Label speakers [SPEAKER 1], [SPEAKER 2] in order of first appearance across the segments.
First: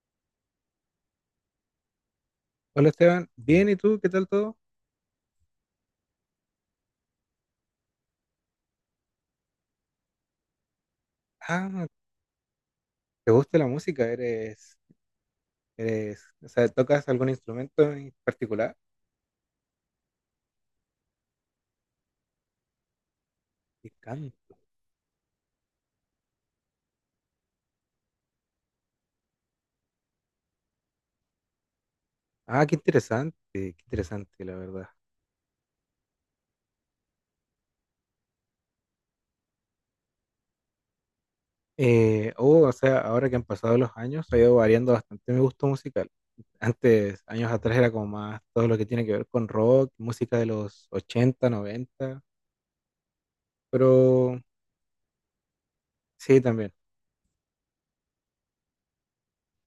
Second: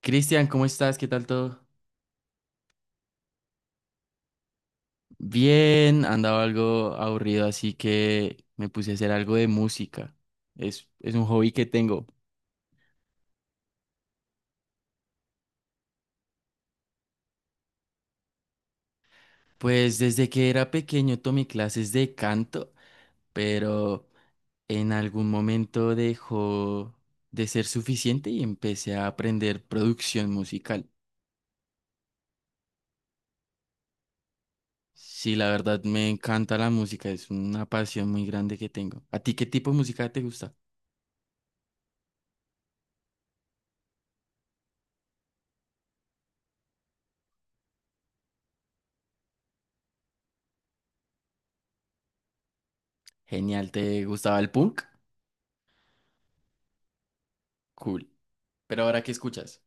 [SPEAKER 1] Cristian, ¿cómo estás? ¿Qué tal todo?
[SPEAKER 2] Hola Esteban, bien, ¿y tú? ¿Qué tal todo?
[SPEAKER 1] Bien, andaba algo aburrido, así que me puse a hacer algo de música. Es un hobby que
[SPEAKER 2] Ah,
[SPEAKER 1] tengo.
[SPEAKER 2] ¿te gusta la música? ¿ o sea, ¿tocas algún instrumento en particular?
[SPEAKER 1] Pues desde que era pequeño tomé clases de canto,
[SPEAKER 2] Y
[SPEAKER 1] pero
[SPEAKER 2] can-
[SPEAKER 1] en algún momento dejó de ser suficiente y empecé a aprender producción musical.
[SPEAKER 2] Ah, qué interesante, la verdad.
[SPEAKER 1] Sí, la verdad me encanta la música, es una pasión muy grande que tengo. ¿A ti qué tipo de música te gusta?
[SPEAKER 2] Oh, o sea, ahora que han pasado los años, ha ido variando bastante mi gusto musical. Antes, años atrás, era como más todo lo que tiene que ver con rock, música de los 80, 90,
[SPEAKER 1] Genial, ¿te gustaba
[SPEAKER 2] pero
[SPEAKER 1] el punk?
[SPEAKER 2] sí, también.
[SPEAKER 1] Cool. Pero ahora, ¿qué escuchas?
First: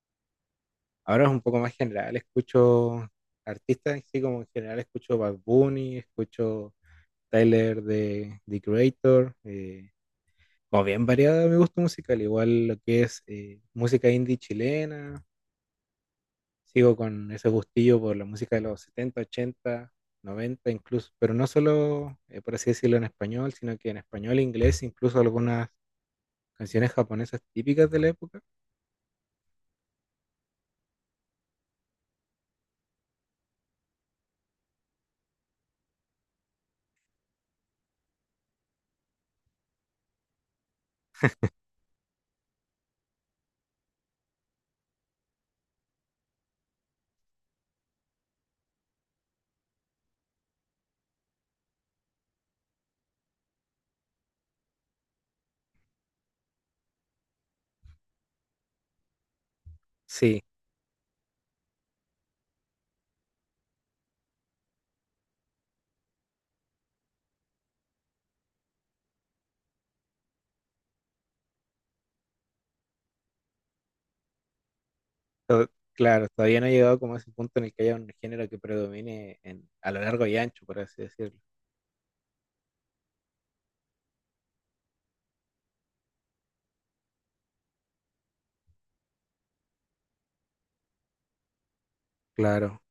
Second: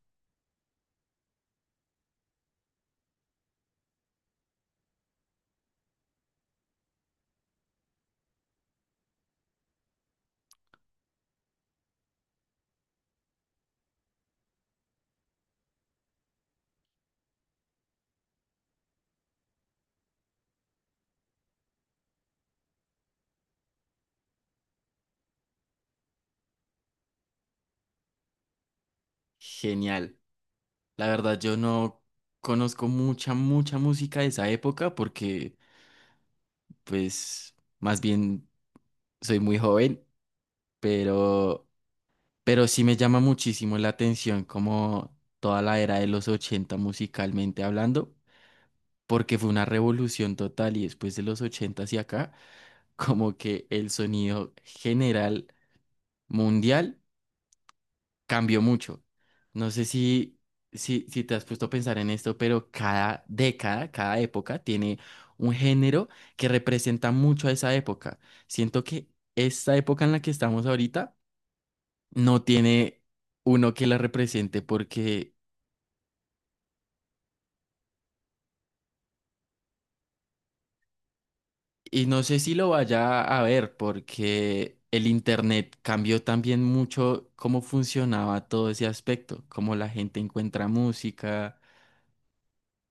[SPEAKER 2] Ahora es un poco más general, escucho artistas, sí, como en general escucho Bad Bunny, escucho Tyler de The Creator, como bien variada mi gusto musical, igual lo que es música indie chilena, sigo con ese gustillo por la música de los 70, 80, 90 incluso, pero no solo, por así decirlo, en español, sino que en español, e inglés, incluso algunas canciones japonesas típicas de la época.
[SPEAKER 1] Genial. La verdad, yo no conozco mucha música de esa época porque, pues, más bien soy muy joven, pero, pero sí me llama muchísimo la atención como toda la era de los 80 musicalmente hablando, porque fue una revolución total y después de los 80 hacia acá, como que el sonido general mundial cambió mucho. No sé si,
[SPEAKER 2] Sí,
[SPEAKER 1] si, si te has puesto a pensar en esto, pero cada década, cada época tiene un género que representa mucho a esa época. Siento que esta época en la que estamos ahorita no tiene uno que la represente porque,
[SPEAKER 2] claro, todavía no he llegado como a ese punto en el que haya un género que predomine a lo largo y ancho, por así decirlo.
[SPEAKER 1] y no sé si lo vaya a ver porque el internet cambió también mucho cómo funcionaba todo ese aspecto, cómo la gente encuentra música.
[SPEAKER 2] Claro.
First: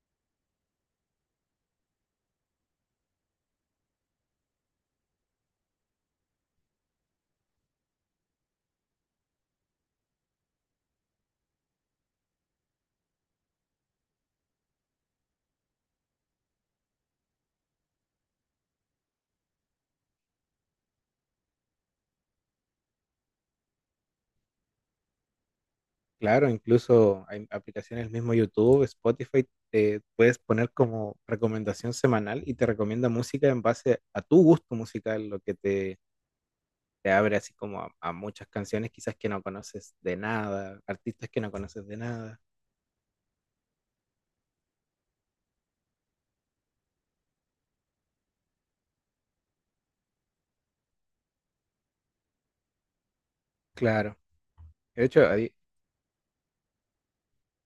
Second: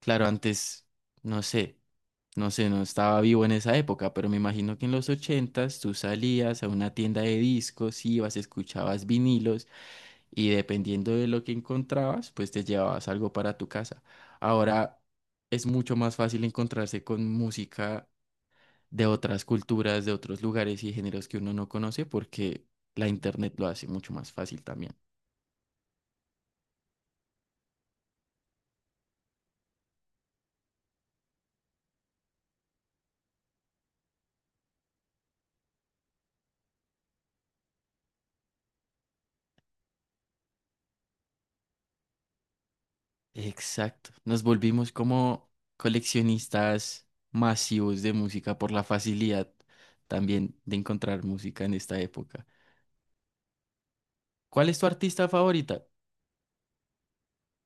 [SPEAKER 1] Claro, antes, no sé, no sé, no estaba vivo en esa época, pero me imagino que en los 80 tú salías a una tienda de discos, ibas, escuchabas vinilos y dependiendo de lo que encontrabas, pues te llevabas algo para tu casa. Ahora es mucho más fácil encontrarse con música de otras culturas, de otros lugares y géneros que uno no conoce porque la internet lo hace mucho más fácil también.
[SPEAKER 2] Claro, incluso hay aplicaciones, mismo YouTube, Spotify, te puedes poner como recomendación semanal y te recomienda música en base a tu gusto musical, te abre así como a muchas canciones quizás que no conoces de nada, artistas que no conoces de nada.
[SPEAKER 1] Exacto. Nos volvimos como coleccionistas masivos de música por la facilidad también de encontrar música en esta época.
[SPEAKER 2] Claro,
[SPEAKER 1] ¿Cuál es tu
[SPEAKER 2] de hecho,
[SPEAKER 1] artista
[SPEAKER 2] ahí,
[SPEAKER 1] favorita?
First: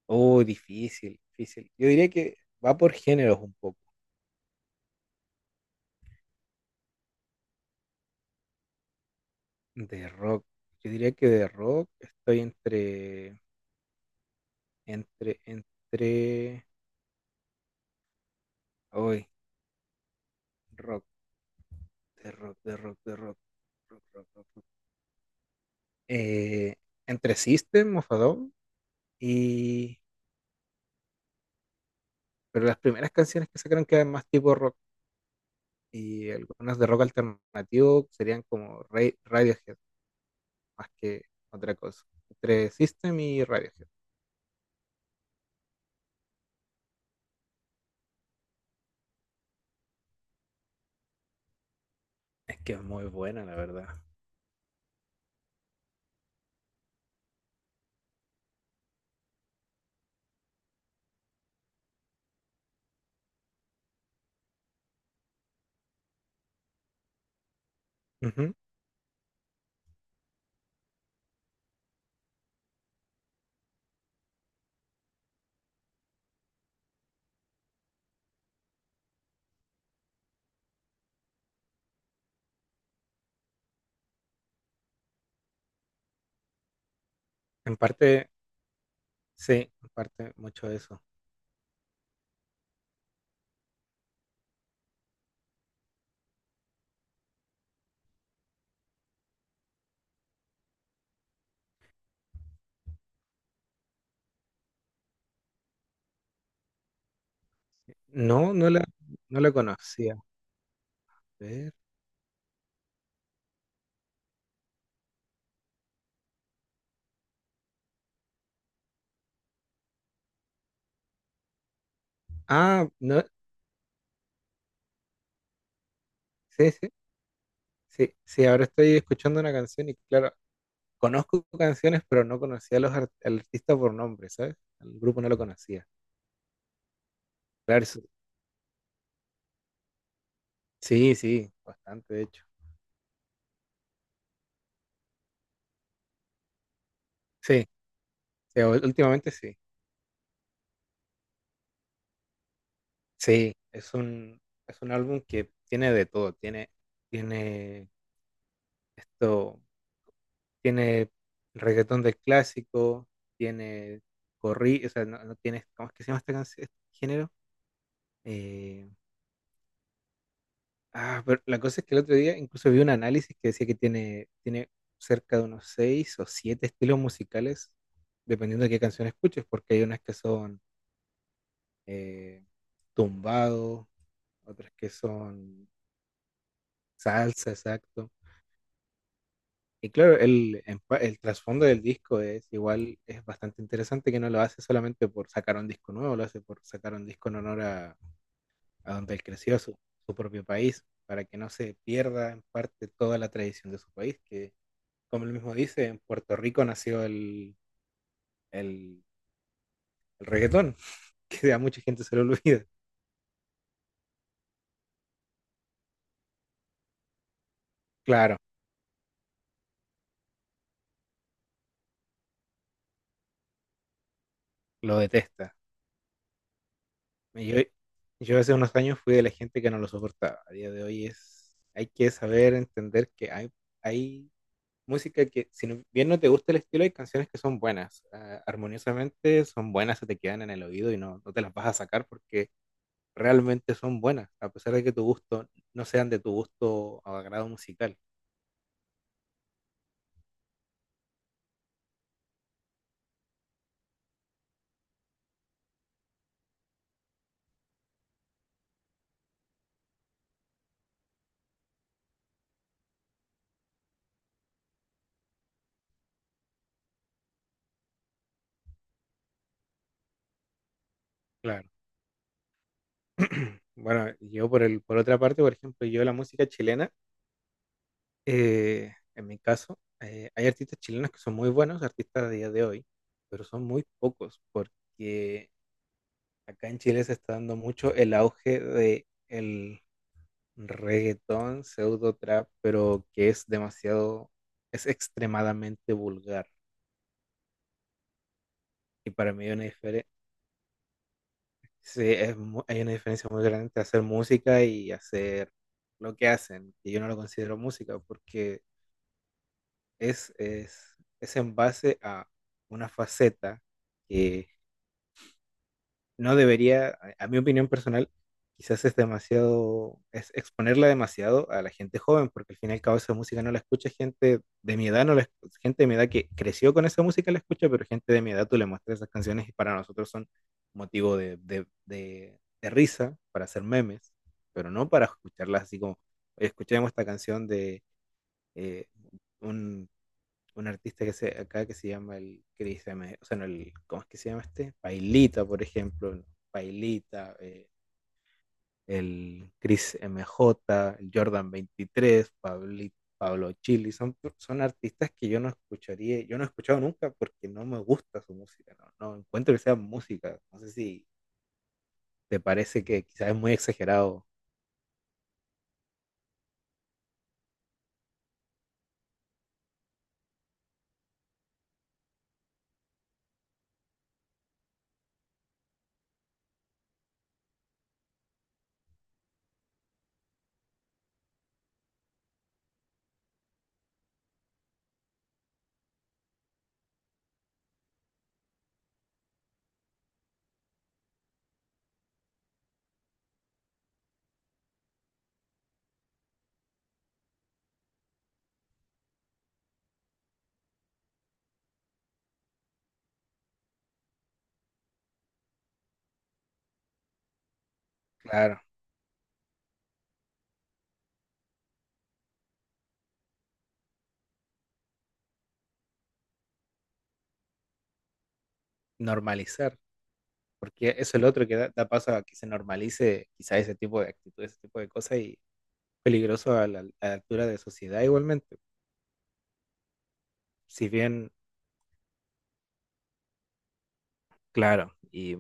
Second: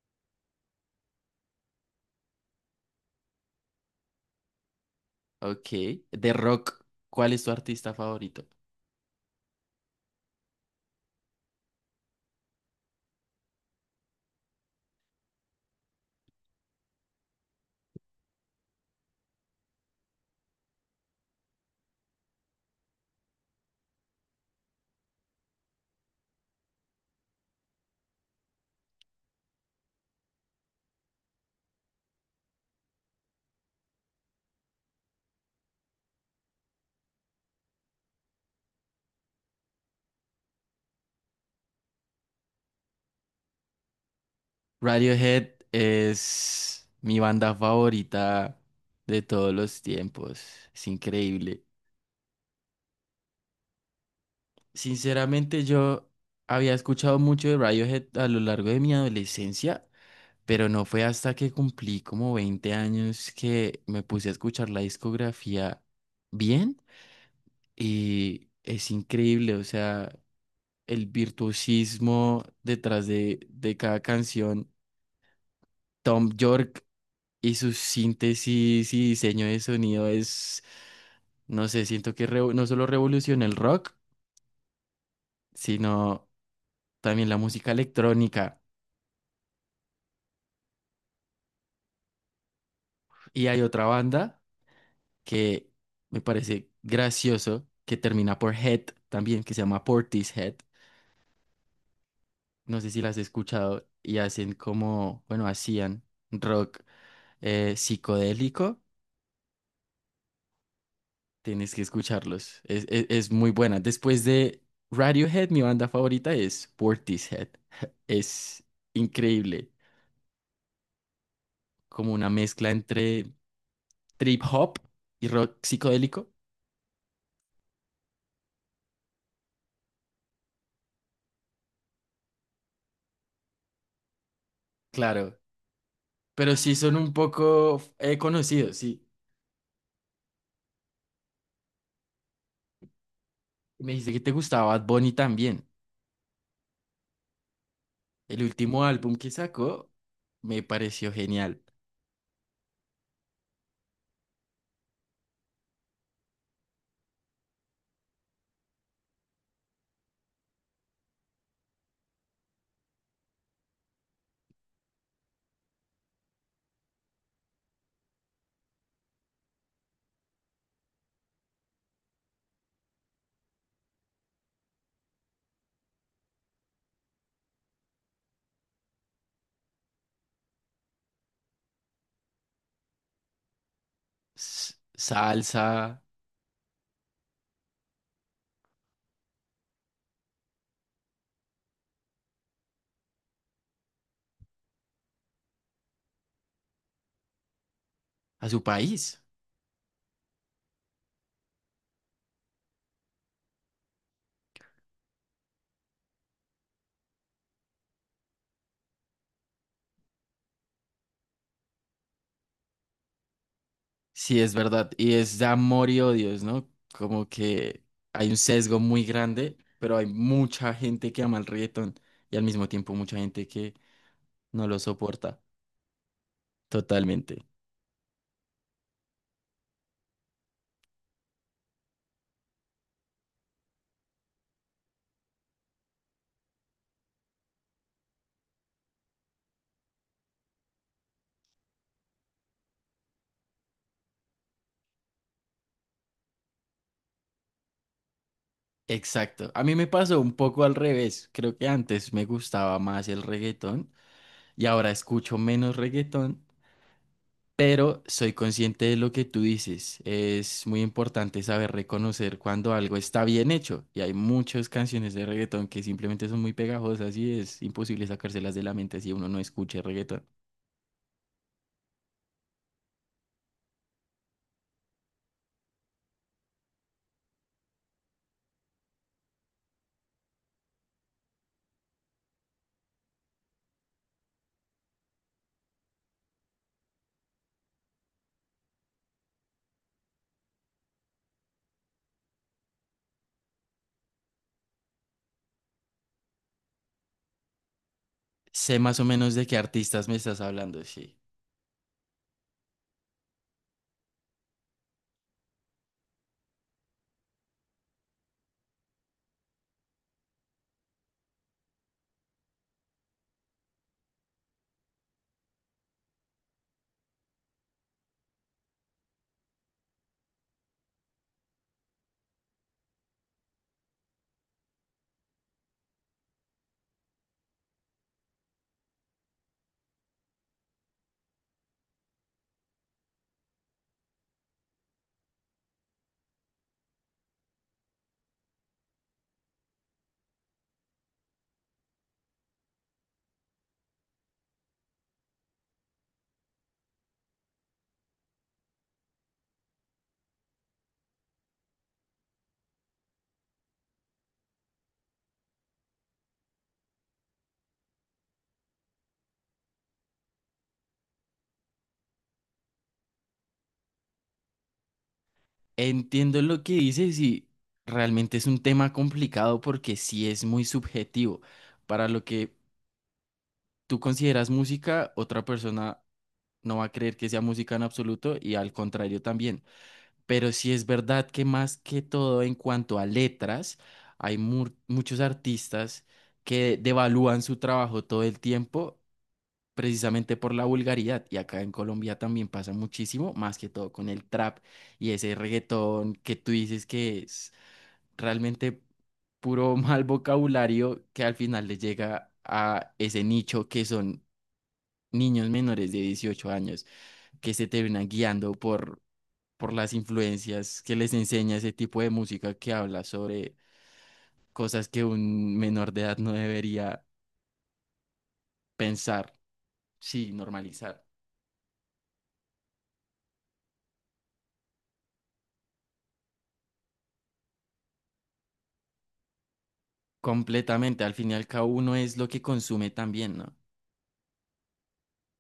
[SPEAKER 2] oh, difícil, difícil. Yo diría que va por géneros un poco,
[SPEAKER 1] Ok. De rock, ¿cuál es tu artista favorito?
[SPEAKER 2] de rock. Yo diría que de rock estoy entre hoy, rock. De rock, de rock, de rock. Rock, rock, rock, rock. Eh, entre System of a Down y... Pero las primeras canciones que sacaron quedan más tipo rock y algunas de rock alternativo serían como Radiohead, más que otra cosa. Entre System y Radiohead.
[SPEAKER 1] Radiohead es mi banda favorita de todos los tiempos. Es increíble.
[SPEAKER 2] Es que es muy buena, la verdad.
[SPEAKER 1] Sinceramente, yo había escuchado mucho de Radiohead a lo largo de mi adolescencia. Pero no fue hasta que cumplí como 20 años que me puse a escuchar la discografía bien y
[SPEAKER 2] Ujú.
[SPEAKER 1] es increíble, o sea, el virtuosismo detrás de cada canción. Tom York y su síntesis y diseño de sonido es, no sé, siento que no solo revolucionó el rock, sino también la música
[SPEAKER 2] En parte,
[SPEAKER 1] electrónica.
[SPEAKER 2] sí, en parte mucho de eso.
[SPEAKER 1] Y hay otra banda que me parece gracioso, que termina por Head también, que se llama Portishead. No sé si las has escuchado y hacen como, bueno, hacían rock
[SPEAKER 2] No, no
[SPEAKER 1] psicodélico.
[SPEAKER 2] la, no la conocía. A ver.
[SPEAKER 1] Tienes que escucharlos. Es muy buena. Después de Radiohead, mi banda favorita es Portishead. Es increíble. Como una mezcla
[SPEAKER 2] Ah, no,
[SPEAKER 1] entre trip hop y rock psicodélico.
[SPEAKER 2] sí, sí, sí, sí, ahora estoy escuchando una canción y claro, conozco canciones, pero no conocía a al artista por nombre, ¿sabes? El grupo no
[SPEAKER 1] Claro.
[SPEAKER 2] lo conocía.
[SPEAKER 1] Pero sí son un poco
[SPEAKER 2] Claro,
[SPEAKER 1] conocidos, sí.
[SPEAKER 2] sí, sí, bastante, de hecho.
[SPEAKER 1] Y me dijiste que te gustaba Bad Bunny también.
[SPEAKER 2] Sí,
[SPEAKER 1] El
[SPEAKER 2] sí,
[SPEAKER 1] último álbum que
[SPEAKER 2] últimamente sí.
[SPEAKER 1] sacó me pareció genial.
[SPEAKER 2] Sí, es un álbum que tiene de todo. Tiene esto, tiene reggaetón del clásico, tiene o sea, no, no tiene, ¿cómo es que se llama este, este género? Eh, Ah, pero la cosa es que el otro día incluso vi un análisis que decía que tiene cerca de unos seis o siete estilos musicales, dependiendo de qué canción escuches, porque hay unas que son eh, tumbado, otras que son
[SPEAKER 1] Salsa
[SPEAKER 2] salsa, exacto. Y claro, el trasfondo del disco es igual, es bastante interesante que no lo hace solamente por sacar un disco nuevo, lo hace por sacar un disco en honor
[SPEAKER 1] a su
[SPEAKER 2] a donde
[SPEAKER 1] país.
[SPEAKER 2] él creció, a su propio país, para que no se pierda en parte toda la tradición de su país, que como él mismo dice, en Puerto Rico nació el, el reggaetón, que a mucha gente se lo olvida.
[SPEAKER 1] Sí, es verdad. Y es de amor y odios, ¿no? Como que hay un
[SPEAKER 2] Claro,
[SPEAKER 1] sesgo muy grande, pero hay mucha gente que ama el reggaetón y al mismo tiempo mucha gente que no lo
[SPEAKER 2] lo
[SPEAKER 1] soporta
[SPEAKER 2] detesta.
[SPEAKER 1] totalmente.
[SPEAKER 2] Y Yo, yo hace unos años fui de la gente que no lo soportaba. A día de hoy es, hay que saber entender que hay música que, bien no te gusta el estilo, hay canciones que son buenas. Ah, armoniosamente son buenas, se te quedan en el oído y no, no te las vas a sacar porque realmente son buenas, a pesar de que tu gusto no sean de tu gusto o agrado musical.
[SPEAKER 1] Exacto. A mí me pasó un poco al revés. Creo que antes me gustaba más el reggaetón y ahora escucho menos reggaetón. Pero soy consciente de lo que tú dices. Es muy importante saber reconocer cuando algo está bien hecho. Y hay muchas canciones de reggaetón que simplemente son muy pegajosas y es imposible sacárselas de la mente si uno no escucha reggaetón.
[SPEAKER 2] Claro. Bueno, yo por otra parte, por ejemplo, yo la música chilena, en mi caso, hay artistas chilenos que son muy buenos, artistas a día de hoy, pero son muy pocos, porque acá en Chile se está dando mucho el auge de el reggaetón, pseudo trap, pero que es demasiado, es extremadamente vulgar.
[SPEAKER 1] Sé más o
[SPEAKER 2] Y para
[SPEAKER 1] menos de
[SPEAKER 2] mí
[SPEAKER 1] qué artistas me estás hablando, sí.
[SPEAKER 2] hay una diferencia muy grande entre hacer música y hacer lo que hacen, que yo no lo considero música, porque es en base a una faceta que no debería, a mi opinión personal, quizás es demasiado, es exponerla demasiado a la gente joven, porque al fin y al cabo esa música no la escucha gente de mi edad, no la, escu- gente de mi edad que creció con esa música la escucha, pero gente de mi edad tú le muestras esas canciones y para nosotros son motivo de risa, para hacer memes, pero no para escucharlas así como, "Oye, escuchemos esta canción de... eh, un un artista que acá que se llama el Chris M. O sea, no, el, ¿cómo es que se llama este? Pailita, por ejemplo. ¿No? Pailita, el Chris M J el Jordan 23, Pablito. Pablo Chili, son artistas que yo no escucharía, yo no he escuchado nunca porque no me gusta su música, no, no encuentro que sea música, no sé si te parece que quizás es muy exagerado,
[SPEAKER 1] Entiendo lo que dices y realmente es un tema complicado porque sí es muy subjetivo. Para lo que tú consideras música, otra persona no va a creer que sea música en absoluto y al contrario también. Pero sí es verdad que más que todo en cuanto a letras, hay muchos artistas que devalúan su trabajo todo el tiempo precisamente por la vulgaridad. Y acá en Colombia también pasa muchísimo, más que todo con el trap y ese reggaetón que tú dices que es realmente puro mal vocabulario que al final le llega a ese nicho que son niños menores de 18 años que se terminan guiando
[SPEAKER 2] claro,
[SPEAKER 1] por las influencias que les enseña ese tipo de música que habla sobre cosas que un menor de edad no debería pensar,
[SPEAKER 2] normalizar,
[SPEAKER 1] sí,
[SPEAKER 2] porque
[SPEAKER 1] normalizar.
[SPEAKER 2] eso es lo otro que da, da paso a que se normalice quizás ese tipo de actitudes, ese tipo de cosas y peligroso a a la altura de sociedad igualmente. Si
[SPEAKER 1] Completamente, al
[SPEAKER 2] bien,
[SPEAKER 1] fin y al cabo uno es lo que consume también, ¿no?
[SPEAKER 2] claro, y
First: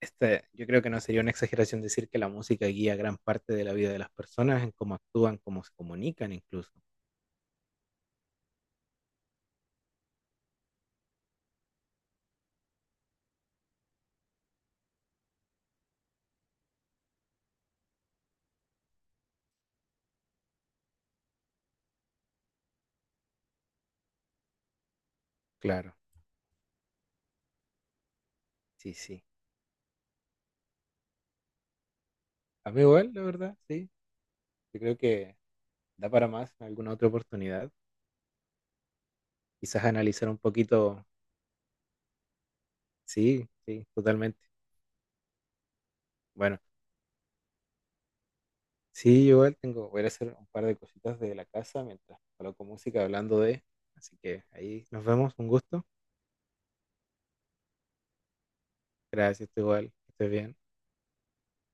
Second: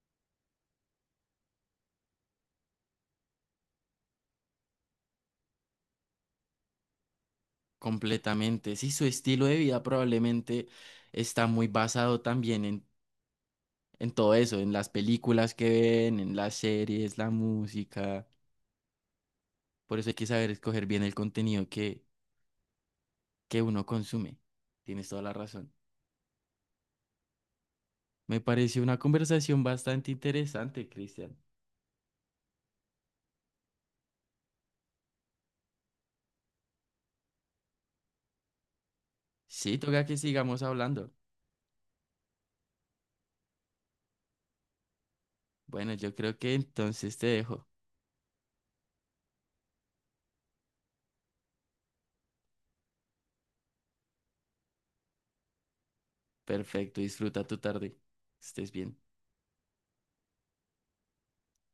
[SPEAKER 2] este, yo creo que no sería una exageración decir que la música guía gran parte de la vida de las personas en cómo actúan, cómo se comunican incluso.
[SPEAKER 1] Completamente. Sí, su estilo de vida probablemente está muy basado también en todo eso, en las películas que ven, en las series, la música. Por eso hay que saber escoger bien el contenido que uno consume. Tienes toda la razón.
[SPEAKER 2] Claro,
[SPEAKER 1] Me pareció
[SPEAKER 2] sí,
[SPEAKER 1] una
[SPEAKER 2] sí.
[SPEAKER 1] conversación bastante interesante, Cristian.
[SPEAKER 2] A mí igual, la verdad, sí. Yo creo que da para más en alguna otra oportunidad.
[SPEAKER 1] Sí,
[SPEAKER 2] Quizás
[SPEAKER 1] toca que
[SPEAKER 2] analizar un
[SPEAKER 1] sigamos
[SPEAKER 2] poquito,
[SPEAKER 1] hablando.
[SPEAKER 2] sí, sí, totalmente.
[SPEAKER 1] Bueno, yo creo que
[SPEAKER 2] Bueno,
[SPEAKER 1] entonces te dejo.
[SPEAKER 2] sí, yo igual tengo, voy a ir a hacer un par de cositas de la casa mientras coloco música hablando de, así que ahí nos vemos, un gusto.
[SPEAKER 1] Perfecto, disfruta tu tarde. Estés bien.
[SPEAKER 2] Gracias, tú igual. Que estés bien.